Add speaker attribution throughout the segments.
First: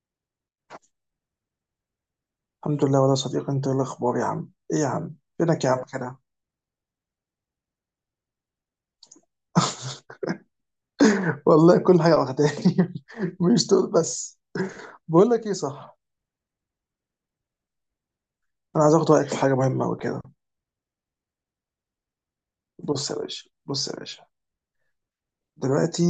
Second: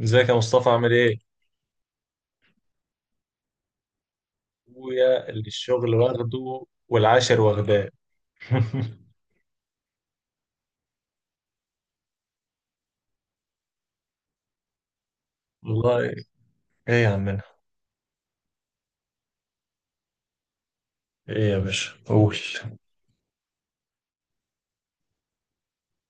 Speaker 1: ازيك يا مصطفى؟ عامل ايه؟
Speaker 2: الحمد لله والله يا صديقي، انت ايه الاخبار يا عم؟ ايه يا عم،
Speaker 1: اخويا اللي
Speaker 2: فينك يا عم
Speaker 1: الشغل
Speaker 2: كده؟
Speaker 1: واخده والعاشر واخداه.
Speaker 2: والله كل حاجه واخداني. مش دول بس. بقول لك ايه، صح؟
Speaker 1: والله. ايه يا عمنا؟
Speaker 2: انا عايز اخد رايك في حاجه مهمه قوي كده.
Speaker 1: ايه يا باشا؟ قول.
Speaker 2: بص يا باشا، بص يا باشا، دلوقتي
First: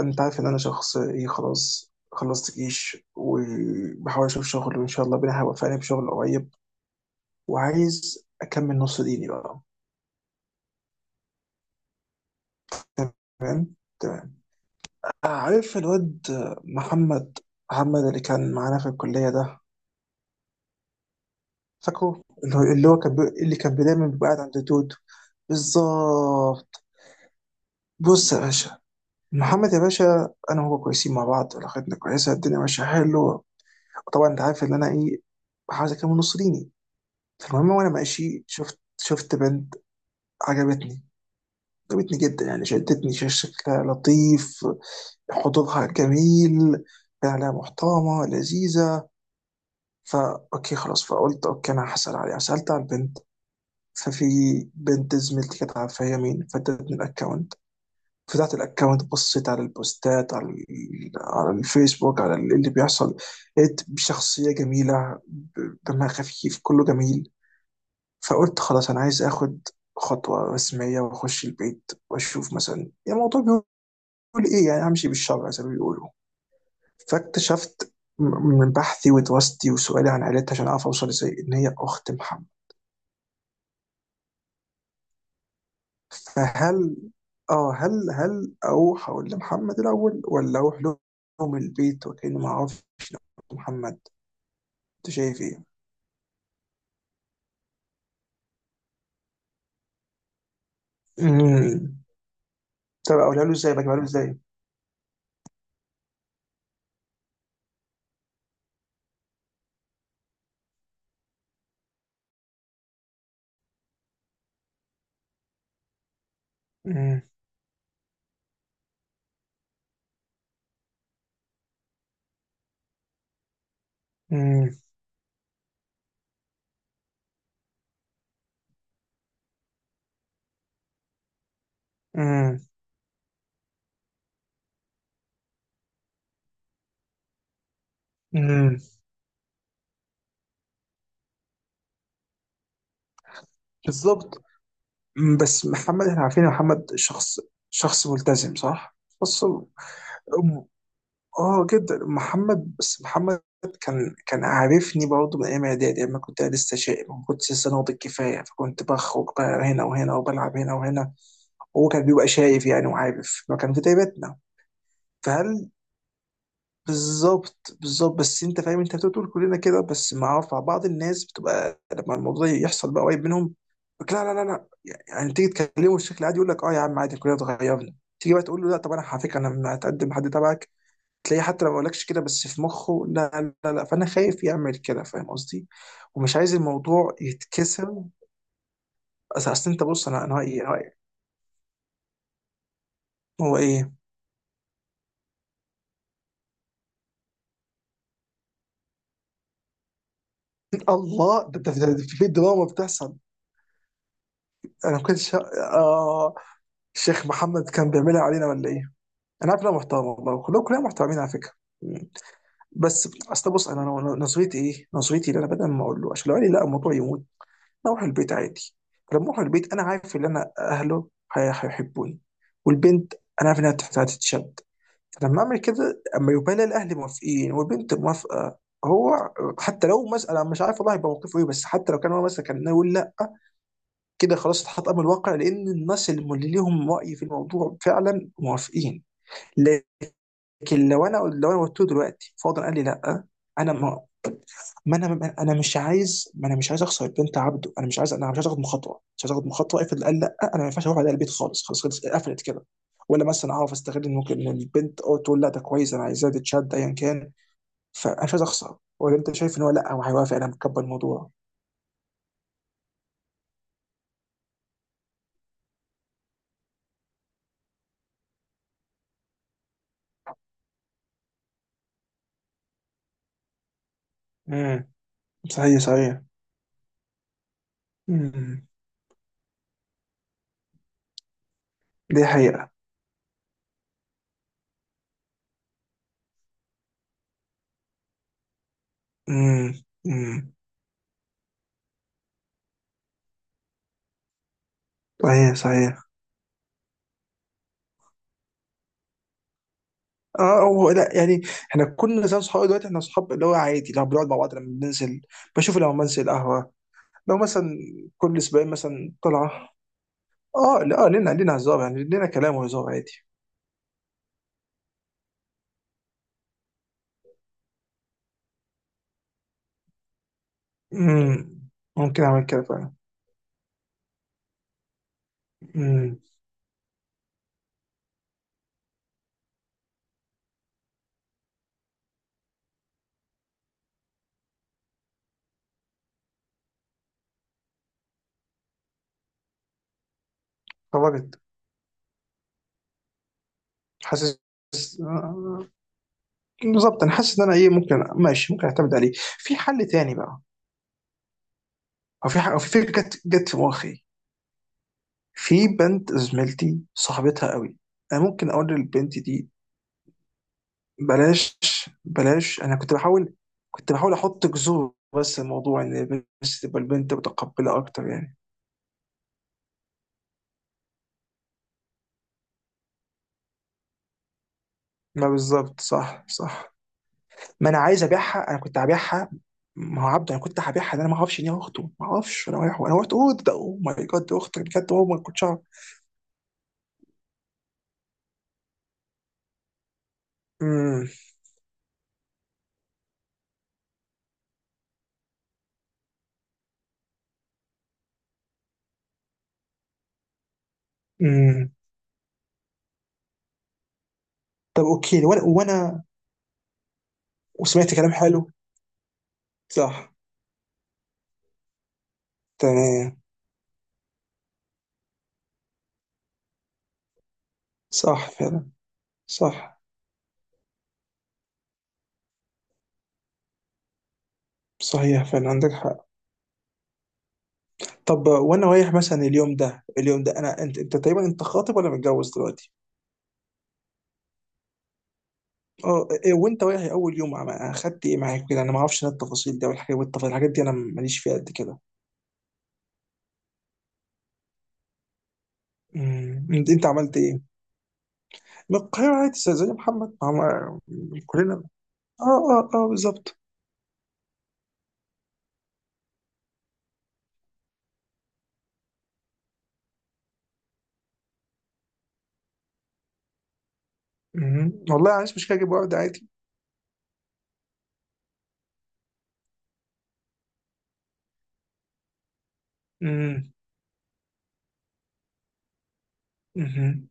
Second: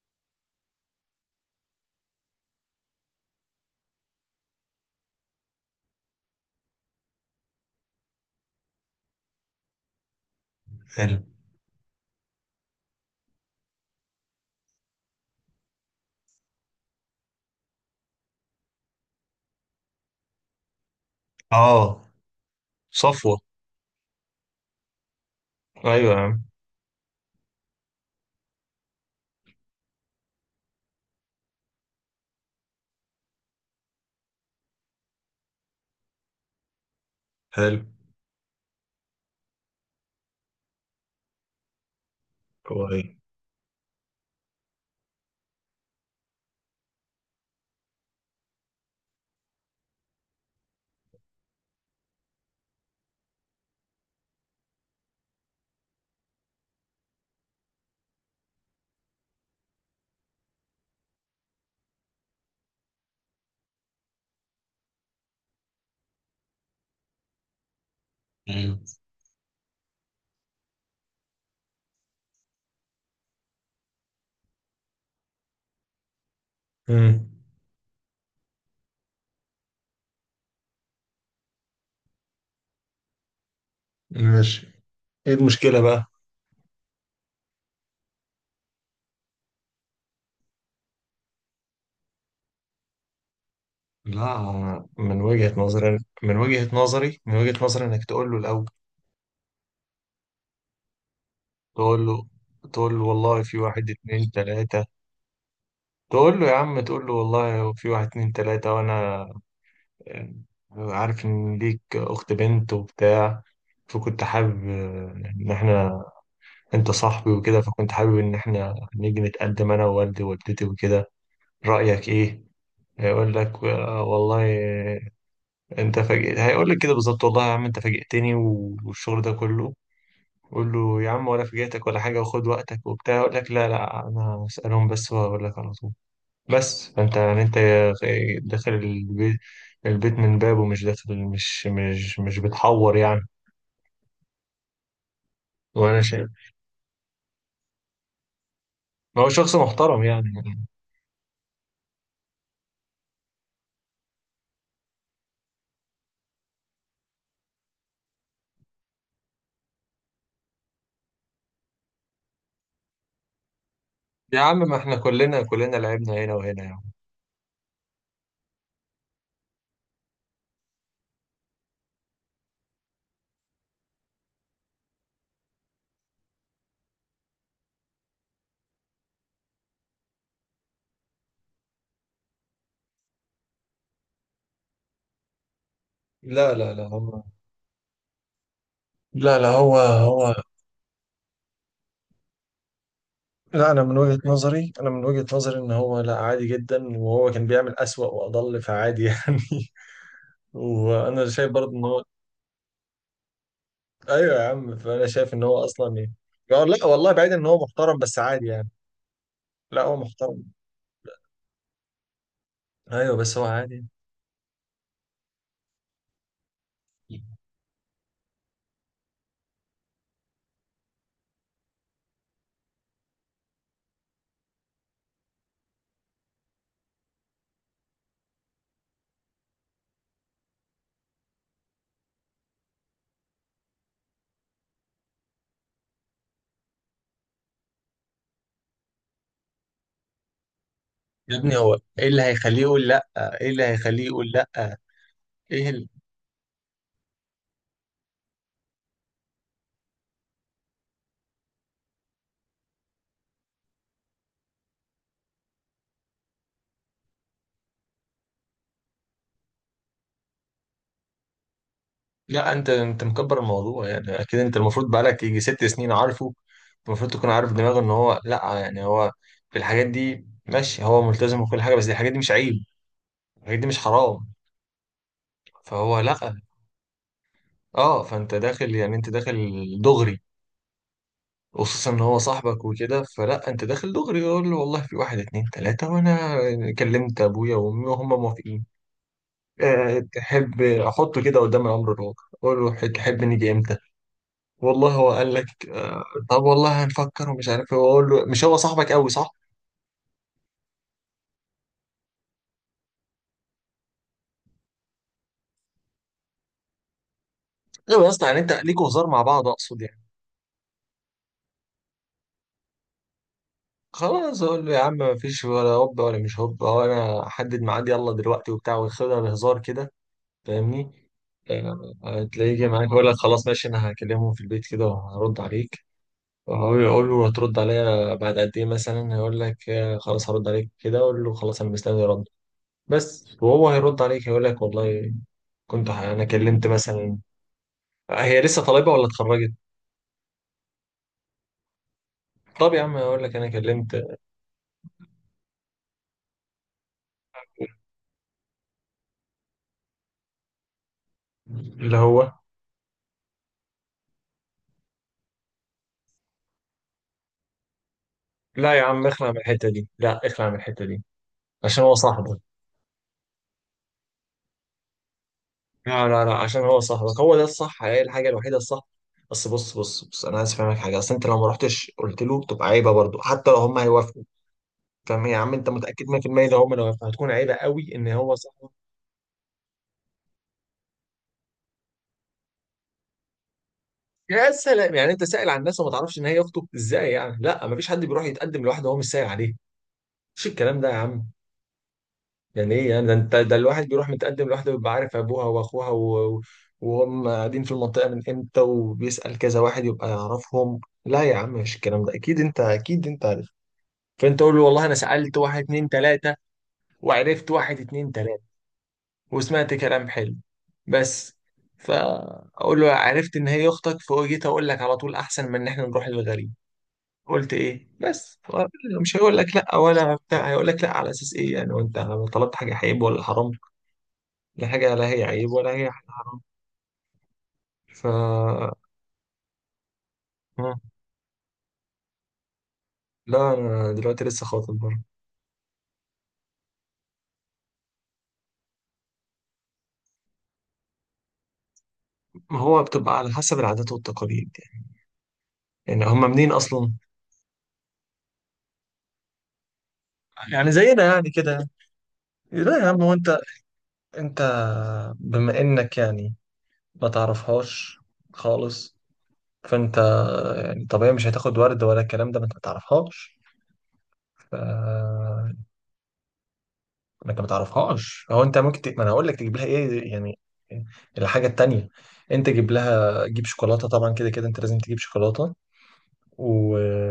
Speaker 2: انت عارف ان انا شخص ايه، خلاص خلصت جيش وبحاول اشوف شغل وان شاء الله ربنا هيوفقني بشغل قريب، وعايز اكمل نص ديني بقى.
Speaker 1: حلو.
Speaker 2: تمام تمام. عارف الواد محمد محمد اللي كان معانا في الكليه ده؟
Speaker 1: اه.
Speaker 2: فاكره؟ اللي هو كان بي...
Speaker 1: صفوة.
Speaker 2: دايما بيبقى قاعد عند دود.
Speaker 1: ايوه يا عم.
Speaker 2: بالظبط. بص يا باشا، محمد يا باشا انا وهو كويسين مع بعض، علاقتنا كويسه، الدنيا ماشيه حلو. طبعا انت عارف ان انا ايه، بحاول اكمل نص ديني. فالمهم
Speaker 1: حلو.
Speaker 2: وانا ماشي شفت بنت. عجبتني، عجبتني جدا يعني، شدتني،
Speaker 1: كويس.
Speaker 2: شكلها لطيف، حضورها جميل، فعلا محترمه لذيذه. فا اوكي خلاص، فقلت اوكي انا هسال عليها، سالت على البنت. ففي بنت زميلتي كانت عارفة هي مين، فادتني الاكونت. فتحت الاكونت، بصيت على البوستات، على على الفيسبوك، على اللي بيحصل. لقيت شخصية جميلة، دمها خفيف، كله جميل. فقلت
Speaker 1: حلو.
Speaker 2: خلاص أنا عايز آخد خطوة رسمية وأخش البيت وأشوف مثلا الموضوع بيقول إيه، يعني همشي بالشرع زي ما بيقولوا.
Speaker 1: امم.
Speaker 2: فاكتشفت من بحثي ودراستي وسؤالي عن عيلتها عشان أعرف أوصل إزاي إن هي أخت محمد.
Speaker 1: ماشي. ايه المشكلة بقى؟
Speaker 2: فهل، اه هل اروح اقول لمحمد الاول ولا اروح لهم البيت وكاني ما اعرفش محمد؟
Speaker 1: لا،
Speaker 2: انت
Speaker 1: من
Speaker 2: شايف
Speaker 1: وجهة
Speaker 2: ايه؟
Speaker 1: نظري، انك تقول له الاول.
Speaker 2: امم
Speaker 1: تقول له تقول له
Speaker 2: طب
Speaker 1: والله
Speaker 2: اقولها له
Speaker 1: في
Speaker 2: ازاي؟
Speaker 1: واحد
Speaker 2: بجيبها له
Speaker 1: اتنين
Speaker 2: ازاي؟
Speaker 1: تلاتة. تقول له يا عم، تقول له والله في واحد اتنين تلاتة، وانا يعني عارف إن ليك أخت بنت وبتاع، فكنت حابب، آه، إن إحنا، أنت
Speaker 2: امم
Speaker 1: صاحبي وكده، فكنت حابب إن إحنا نيجي نتقدم أنا ووالدي ووالدتي وكده. رأيك إيه؟ هيقول لك آه والله،
Speaker 2: امم
Speaker 1: آه، أنت فاجئت. هيقول لك كده بالظبط: والله يا عم أنت فاجئتني، و- والشغل ده كله. قول له يا عم، ولا فاجئتك ولا حاجة، وخد
Speaker 2: امم
Speaker 1: وقتك وبتاع. يقول لك لا لا، أنا هسألهم بس وأقول لك على طول. بس فانت يعني انت داخل
Speaker 2: امم
Speaker 1: البيت، البيت من بابه، مش داخل، مش بتحور يعني.
Speaker 2: بالظبط. بس
Speaker 1: وانا
Speaker 2: محمد احنا
Speaker 1: شايف
Speaker 2: عارفين إن محمد شخص، شخص ملتزم صح؟
Speaker 1: ما هو
Speaker 2: بص،
Speaker 1: شخص محترم يعني.
Speaker 2: اه جدا محمد، بس محمد كان عارفني برضه من ايام اعدادي اما كنت لسه شايب، ما كنتش لسه ناضج كفايه، فكنت بخرج بقى هنا وهنا وبلعب هنا وهنا. هو كان بيبقى شايف يعني، وعارف ما كان في تيبتنا.
Speaker 1: يا عم ما احنا كلنا
Speaker 2: فهل،
Speaker 1: كلنا لعبنا هنا وهنا يعني.
Speaker 2: بالظبط بالظبط. بس انت فاهم، انت بتقول كلنا كده، بس مع بعض الناس بتبقى لما الموضوع يحصل بقى قريب منهم يقولك لا لا لا لا. يعني تيجي تكلمه بشكل عادي يقول لك اه يا عم عادي كلنا اتغيرنا، تيجي بقى تقول له لا طب انا على فكره انا هتقدم حد تبعك، تلاقيه حتى لو ما قالكش كده بس في مخه لا لا لا. فانا خايف يعمل كده، فاهم قصدي؟ ومش
Speaker 1: لا
Speaker 2: عايز
Speaker 1: لا لا
Speaker 2: الموضوع
Speaker 1: هم.
Speaker 2: يتكسر.
Speaker 1: لا لا
Speaker 2: أصل
Speaker 1: هو
Speaker 2: انت بص، انا
Speaker 1: هو.
Speaker 2: انا رأيي هو
Speaker 1: لا انا
Speaker 2: ايه.
Speaker 1: من وجهة نظري، ان هو لا، عادي جدا، وهو كان بيعمل اسوأ واضل، فعادي يعني. وانا
Speaker 2: الله.
Speaker 1: شايف برضه ان هو،
Speaker 2: ده في دراما بتحصل.
Speaker 1: ايوه يا عم،
Speaker 2: انا ما
Speaker 1: فانا شايف
Speaker 2: كنتش
Speaker 1: ان هو اصلا ايه.
Speaker 2: اه
Speaker 1: لا والله،
Speaker 2: الشيخ
Speaker 1: بعيد، ان هو
Speaker 2: محمد كان
Speaker 1: محترم بس
Speaker 2: بيعملها
Speaker 1: عادي
Speaker 2: علينا
Speaker 1: يعني.
Speaker 2: ولا ايه؟ انا عارف إن انا
Speaker 1: لا هو
Speaker 2: محترم والله،
Speaker 1: محترم.
Speaker 2: كلهم كلنا محترمين على فكره. بس
Speaker 1: ايوه بس هو
Speaker 2: اصل بص،
Speaker 1: عادي.
Speaker 2: نظريتي ايه، نظريتي اللي انا بدل ما اقول له عشان لو قال لي لا الموضوع
Speaker 1: يا
Speaker 2: يموت. اروح البيت عادي. فلما اروح البيت انا عارف ان انا اهله هيحبوني، والبنت انا عارف انها هتتشد. فلما اعمل كده اما يبقى لي الاهل موافقين والبنت موافقه، هو حتى لو مسألة مش عارف والله هيبقى موقفه ايه، بس حتى لو كان هو مثلا كان يقول لا، كده خلاص اتحط امر الواقع، لان الناس اللي ليهم رأي في الموضوع فعلا موافقين. لكن لو انا لو
Speaker 1: ابني
Speaker 2: انا
Speaker 1: هو
Speaker 2: قلت له
Speaker 1: ايه اللي
Speaker 2: دلوقتي
Speaker 1: هيخليه
Speaker 2: فاضل قال لي
Speaker 1: يقول لا؟
Speaker 2: لا،
Speaker 1: ايه اللي
Speaker 2: انا ما
Speaker 1: هيخليه يقول لا
Speaker 2: انا ما انا
Speaker 1: ايه
Speaker 2: مش
Speaker 1: اللي...
Speaker 2: عايز ما انا مش عايز اخسر البنت عبده. انا مش عايز، انا مش عايز اخد مخاطره، مش عايز اخد مخاطره. افرض قال لا، انا ما ينفعش اروح على البيت خالص، خلاص خلاص قفلت كده. ولا مثلا اعرف استغل ان ممكن إن البنت او تقول لا ده كويس انا عايزاه تتشد ايا كان. فانا مش عايز اخسر. ولا انت شايف ان هو لا هو هيوافق، انا مكبر الموضوع؟
Speaker 1: لا انت مكبر الموضوع يعني. اكيد انت المفروض بقالك يجي 6 سنين عارفه. المفروض تكون عارف دماغه ان هو لا يعني. هو في الحاجات دي ماشي، هو ملتزم وكل حاجه، بس دي الحاجات دي مش عيب، الحاجات دي مش حرام.
Speaker 2: امم صحيح
Speaker 1: فهو
Speaker 2: صحيح.
Speaker 1: لا. اه، فانت
Speaker 2: امم
Speaker 1: داخل يعني، انت داخل دغري. خصوصا ان هو
Speaker 2: دي
Speaker 1: صاحبك
Speaker 2: حقيقه.
Speaker 1: وكده، فلا، انت داخل دغري. يقول له والله في واحد اتنين تلاته، وانا كلمت ابويا وامي وهم موافقين.
Speaker 2: امم
Speaker 1: آه،
Speaker 2: امم
Speaker 1: تحب احطه كده قدام الامر الواقع؟ اقول له تحب نيجي امتى؟ والله هو قال لك
Speaker 2: صحيح صحيح.
Speaker 1: آه، طب والله هنفكر ومش عارف ايه. واقول له: مش هو صاحبك قوي؟ صح.
Speaker 2: اه هو لا يعني، احنا كنا زي اصحاب. دلوقتي احنا اصحاب اللي هو عادي لو بنقعد مع بعض لما بننزل، بشوف لما بنزل القهوه، لو مثلا
Speaker 1: ايوه يا اسطى،
Speaker 2: كل
Speaker 1: يعني انت
Speaker 2: اسبوعين
Speaker 1: ليكوا هزار
Speaker 2: مثلا
Speaker 1: مع بعض،
Speaker 2: طلعه.
Speaker 1: اقصد يعني.
Speaker 2: اه لا آه، لنا هزار يعني، لنا كلام وهزار عادي.
Speaker 1: خلاص، اقول له يا عم ما فيش ولا هوب ولا مش هوب، هو انا احدد ميعاد يلا دلوقتي وبتاع، وياخدها بهزار كده. فاهمني.
Speaker 2: امم
Speaker 1: آه،
Speaker 2: ممكن اعمل
Speaker 1: تلاقيه
Speaker 2: كده
Speaker 1: جه معاك
Speaker 2: فعلا.
Speaker 1: يقول لك خلاص ماشي، انا هكلمهم في البيت كده وهرد عليك.
Speaker 2: امم
Speaker 1: هو يقول له هترد عليا بعد قد ايه مثلا؟ هيقول لك آه خلاص، هرد عليك كده. اقول له خلاص انا مستني رد بس. وهو هيرد عليك هيقول لك والله، انا كلمت مثلا. هي لسه طالبه ولا اتخرجت؟
Speaker 2: خرجت.
Speaker 1: طب يا عم هقول لك انا كلمت.
Speaker 2: حاسس. آه، بالظبط انا حاسس ان انا ايه ممكن، ماشي ممكن اعتمد عليه. في حل تاني بقى،
Speaker 1: اللي
Speaker 2: او
Speaker 1: هو
Speaker 2: في او في فكره جت في مخي. في بنت زميلتي صاحبتها قوي، انا ممكن اقول
Speaker 1: لا يا عم،
Speaker 2: للبنت
Speaker 1: اخلع من
Speaker 2: دي.
Speaker 1: الحته دي، لا اخلع من الحته دي،
Speaker 2: بلاش
Speaker 1: عشان هو صاحبك.
Speaker 2: بلاش. انا كنت بحاول، كنت بحاول احط جذور، بس الموضوع
Speaker 1: لا لا
Speaker 2: ان
Speaker 1: لا،
Speaker 2: بس
Speaker 1: عشان هو
Speaker 2: تبقى البنت
Speaker 1: صاحبك، هو ده
Speaker 2: متقبله
Speaker 1: الصح، هي
Speaker 2: اكتر
Speaker 1: الحاجه
Speaker 2: يعني.
Speaker 1: الوحيده الصح. بس بص بص بص، انا عايز افهمك حاجه. اصل انت لو ما رحتش قلت له، تبقى عيبه برضه، حتى لو هم هيوافقوا. فاهم
Speaker 2: ما
Speaker 1: يا عم؟ انت
Speaker 2: بالظبط
Speaker 1: متاكد
Speaker 2: صح
Speaker 1: 100%، لو هم
Speaker 2: صح.
Speaker 1: لو هيوافقوا، هتكون عيبه
Speaker 2: ما انا
Speaker 1: قوي
Speaker 2: عايز
Speaker 1: ان هو
Speaker 2: ابيعها، انا
Speaker 1: صاحبك.
Speaker 2: كنت هبيعها. ما هو عبده، انا كنت هبيعها. ده انا ما اعرفش ان هي اخته، ما اعرفش. انا رايح، انا رحت، اوه ده اوه ماي جاد دي
Speaker 1: يا
Speaker 2: اختك بجد؟
Speaker 1: سلام،
Speaker 2: اوه
Speaker 1: يعني
Speaker 2: ما
Speaker 1: انت
Speaker 2: كنتش
Speaker 1: سائل عن
Speaker 2: اعرف.
Speaker 1: الناس، وما تعرفش ان هي اخته؟ ازاي يعني؟ لا، ما فيش حد بيروح يتقدم لوحده وهو مش سائل عليه. مش الكلام ده يا
Speaker 2: امم
Speaker 1: عم. يعني ايه يعني ده؟ انت ده، الواحد بيروح متقدم لوحده بيبقى عارف ابوها واخوها وهم قاعدين في المنطقه من امتى، وبيسال كذا واحد يبقى يعرفهم. لا يا عم،
Speaker 2: امم
Speaker 1: مش الكلام ده. اكيد انت، عارف. فانت قول له
Speaker 2: طب
Speaker 1: والله انا
Speaker 2: اوكي.
Speaker 1: سالت
Speaker 2: وانا
Speaker 1: واحد اتنين
Speaker 2: وانا
Speaker 1: تلاته، وعرفت واحد
Speaker 2: وسمعت
Speaker 1: اتنين
Speaker 2: كلام
Speaker 1: تلاته،
Speaker 2: حلو.
Speaker 1: وسمعت كلام
Speaker 2: صح.
Speaker 1: حلو بس. فاقول له
Speaker 2: تمام.
Speaker 1: عرفت ان هي اختك، فجيت اقول لك على طول، احسن من ان احنا نروح للغريب. قلت ايه
Speaker 2: صح
Speaker 1: بس؟ هو
Speaker 2: فعلا.
Speaker 1: مش هيقول لك لا
Speaker 2: صح.
Speaker 1: ولا بتاع. هيقول لك لا على اساس ايه يعني؟ وانت طلبت حاجه عيب ولا حرام؟ لا حاجه لا هي
Speaker 2: صحيح
Speaker 1: عيب
Speaker 2: فعلا
Speaker 1: ولا
Speaker 2: عندك
Speaker 1: هي
Speaker 2: حق.
Speaker 1: حرام. ف
Speaker 2: طب وانا
Speaker 1: آه.
Speaker 2: رايح مثلا اليوم ده، اليوم ده انا، انت تقريبا انت خاطب ولا متجوز دلوقتي؟
Speaker 1: لا انا دلوقتي لسه خاطب برضه.
Speaker 2: اه إيه، وانت رايح اول يوم اخدت ايه معاك كده؟ انا ما اعرفش انا التفاصيل دي والحاجات والتفاصيل الحاجات دي انا ماليش فيها قد كده.
Speaker 1: ما هو بتبقى على حسب العادات والتقاليد يعني. يعني هم منين
Speaker 2: انت، أنت
Speaker 1: اصلا؟
Speaker 2: عملت ايه؟ من القاهرة عادي زي زي محمد
Speaker 1: يعني زينا يعني
Speaker 2: كلنا.
Speaker 1: كده.
Speaker 2: اه اه
Speaker 1: لا
Speaker 2: اه
Speaker 1: يا عم، هو انت،
Speaker 2: بالظبط.
Speaker 1: انت بما انك يعني ما تعرفهاش خالص، فانت يعني طبيعي مش هتاخد ورد ولا الكلام ده، ما انت ما تعرفهاش. ف
Speaker 2: والله عايش مش كده اجيب ورد عادي.
Speaker 1: انك ما تعرفهاش، هو انت ممكن ما انا هقول لك تجيب لها ايه يعني. الحاجه التانيه، انت جيب لها، جيب
Speaker 2: مم.
Speaker 1: شوكولاته، طبعا كده كده انت لازم تجيب شوكولاته، و...
Speaker 2: مم.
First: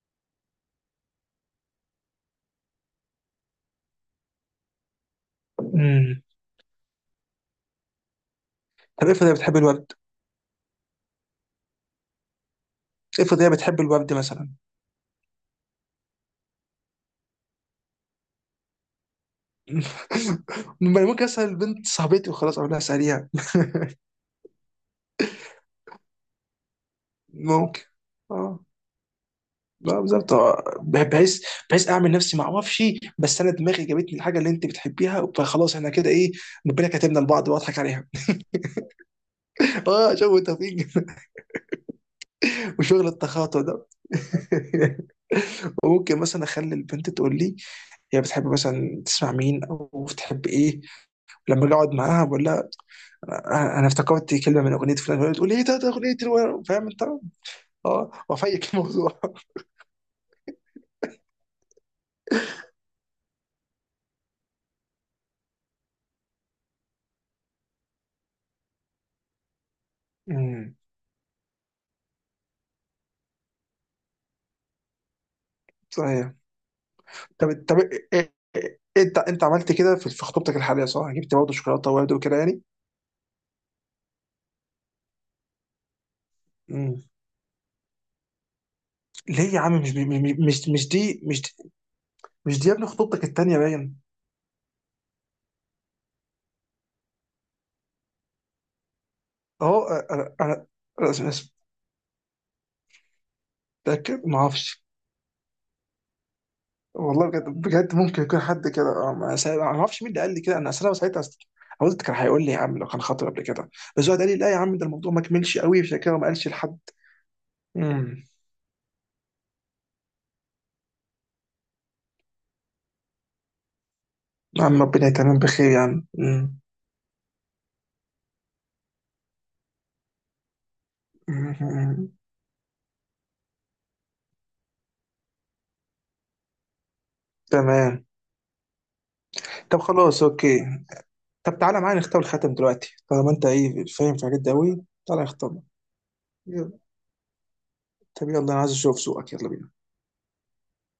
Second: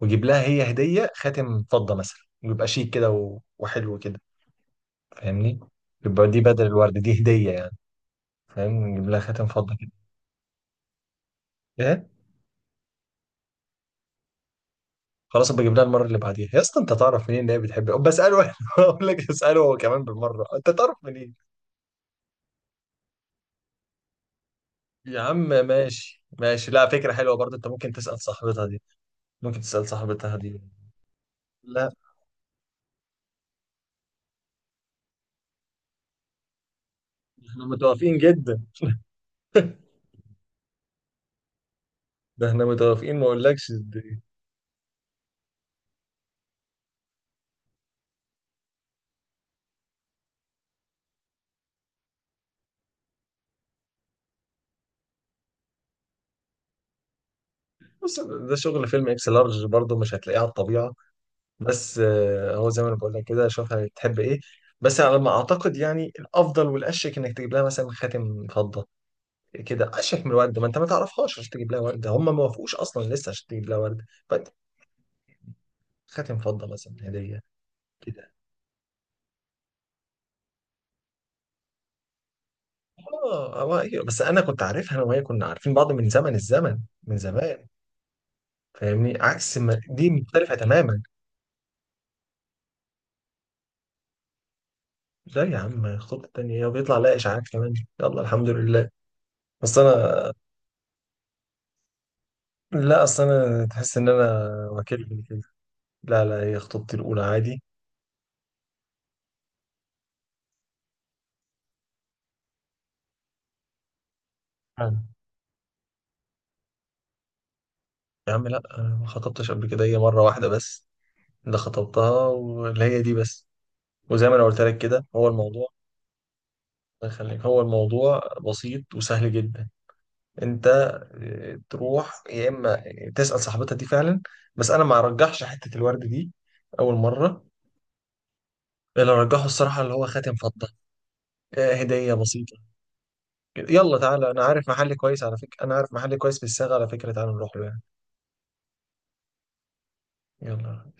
Speaker 1: وجيب لها هي هديه، خاتم فضه مثلا، ويبقى شيك كده، وحلو كده. فاهمني؟
Speaker 2: مم.
Speaker 1: يبقى دي بدل الورد، دي هديه يعني. فاهم؟
Speaker 2: طب
Speaker 1: نجيب لها
Speaker 2: افرض هي
Speaker 1: خاتم
Speaker 2: بتحب
Speaker 1: فضه كده.
Speaker 2: الورد.
Speaker 1: ايه؟
Speaker 2: افرض هي بتحب الورد مثلا.
Speaker 1: خلاص ابقى اجيب لها المره اللي بعديها يا اسطى. انت تعرف منين ان هي بتحب؟ بساله. اقول لك، اساله هو كمان بالمره. انت تعرف
Speaker 2: ما ممكن
Speaker 1: منين؟
Speaker 2: اسال البنت صاحبتي وخلاص اقول لها اساليها.
Speaker 1: يا عم ماشي ماشي، لا، فكرة حلوة برضه. انت
Speaker 2: ممكن
Speaker 1: ممكن تسأل
Speaker 2: اه.
Speaker 1: صاحبتها دي ممكن تسأل
Speaker 2: لا بالظبط
Speaker 1: صاحبتها دي
Speaker 2: آه. بحيث، بحيث
Speaker 1: لا،
Speaker 2: اعمل نفسي ما اعرفش، بس انا دماغي جابتني الحاجه اللي انت بتحبيها، فخلاص احنا كده ايه، ربنا كاتبنا لبعض
Speaker 1: احنا
Speaker 2: واضحك عليها.
Speaker 1: متوافقين جدا.
Speaker 2: اه شوف توفيق.
Speaker 1: ده احنا
Speaker 2: وشغل
Speaker 1: متوافقين ما
Speaker 2: التخاطع
Speaker 1: اقولكش.
Speaker 2: ده.
Speaker 1: دي
Speaker 2: وممكن مثلا اخلي البنت تقول لي هي بتحب مثلا تسمع مين او بتحب ايه، لما اجي اقعد معاها بقول لها انا افتكرت كلمه من اغنيه فلان تقول لي ايه ده، ده اغنيه فاهم انت. اه،
Speaker 1: بص، ده
Speaker 2: وافيك
Speaker 1: شغل فيلم
Speaker 2: الموضوع.
Speaker 1: اكس لارج برضه، مش هتلاقيه على الطبيعة. بس آه، هو زي ما انا بقول لك كده، شوف هتحب ايه. بس على ما اعتقد يعني، الافضل والاشيك انك تجيب لها مثلا خاتم فضة. كده اشيك من الورد، ما
Speaker 2: أمم،
Speaker 1: انت ما تعرفهاش عشان تجيب لها ورد. هم ما وافقوش اصلا لسه عشان تجيب لها ورد، فانت
Speaker 2: صحيح.
Speaker 1: خاتم فضة مثلا، هدية
Speaker 2: طب
Speaker 1: كده.
Speaker 2: انت، عملت كده في في خطوبتك الحاليه صح؟ جبت برضه شوكولاته وورد وكده يعني؟
Speaker 1: اه آه، أيوة. بس انا كنت عارفها، انا وهي كنا عارفين بعض من زمن الزمن،
Speaker 2: أمم.
Speaker 1: من زمان. فاهمني؟
Speaker 2: ليه
Speaker 1: عكس
Speaker 2: يا
Speaker 1: ما
Speaker 2: عم؟
Speaker 1: دي، مختلفة
Speaker 2: مش مش مش
Speaker 1: تماما.
Speaker 2: دي مش دي مش دي يا ابني، خطوبتك التانيه باين.
Speaker 1: لا يا عم، الخطوة التانية هي بيطلع لها إشاعات كمان. يلا الحمد لله. بس
Speaker 2: اهو انا، انا
Speaker 1: أنا،
Speaker 2: أنا- أنا-
Speaker 1: لا أصل أنا تحس إن أنا
Speaker 2: متاكد ما اعرفش.
Speaker 1: وكيل كده. لا لا، هي خطوبتي الأولى
Speaker 2: والله بجد
Speaker 1: عادي.
Speaker 2: بجد ممكن يكون حد كده اه، ما أنا ما اعرفش مين اللي قال لي كده. انا اصل انا ساعتها قلت كان هيقول لي يا عم لو كان خاطر قبل كده، بس هو قال لي لا يا عم، ده
Speaker 1: مم.
Speaker 2: الموضوع ما كملش قوي عشان كده ما قالش لحد. امم
Speaker 1: يا عم لا، أنا ما خطبتش قبل كده، هي مرة واحدة بس، اللي خطبتها واللي هي دي بس. وزي ما أنا قلت
Speaker 2: يا
Speaker 1: لك
Speaker 2: عم
Speaker 1: كده،
Speaker 2: ربنا
Speaker 1: هو
Speaker 2: يتمم
Speaker 1: الموضوع،
Speaker 2: بخير يا عم. أمم.
Speaker 1: الله يخليك، هو الموضوع بسيط وسهل جدا. أنت آه،
Speaker 2: أمم.
Speaker 1: تروح يا إما تسأل صاحبتها دي فعلا. بس أنا ما أرجحش حتة الورد دي أول مرة.
Speaker 2: تمام.
Speaker 1: اللي رجحه
Speaker 2: طب
Speaker 1: الصراحة اللي هو
Speaker 2: خلاص
Speaker 1: خاتم
Speaker 2: اوكي.
Speaker 1: فضة.
Speaker 2: طب
Speaker 1: آه،
Speaker 2: تعالى معايا
Speaker 1: هدية
Speaker 2: نختار الخاتم
Speaker 1: بسيطة
Speaker 2: دلوقتي طالما انت
Speaker 1: كده.
Speaker 2: ايه
Speaker 1: يلا
Speaker 2: فاهم في
Speaker 1: تعالى،
Speaker 2: الحاجات
Speaker 1: أنا
Speaker 2: دي
Speaker 1: عارف
Speaker 2: قوي،
Speaker 1: محل كويس
Speaker 2: تعالى
Speaker 1: على
Speaker 2: نختار.
Speaker 1: فكرة، أنا عارف محل كويس في الصاغة
Speaker 2: يلا.
Speaker 1: على فكرة، تعالى نروح له يعني.
Speaker 2: طب يلا انا عايز اشوف سوقك، يلا بينا.
Speaker 1: يلا.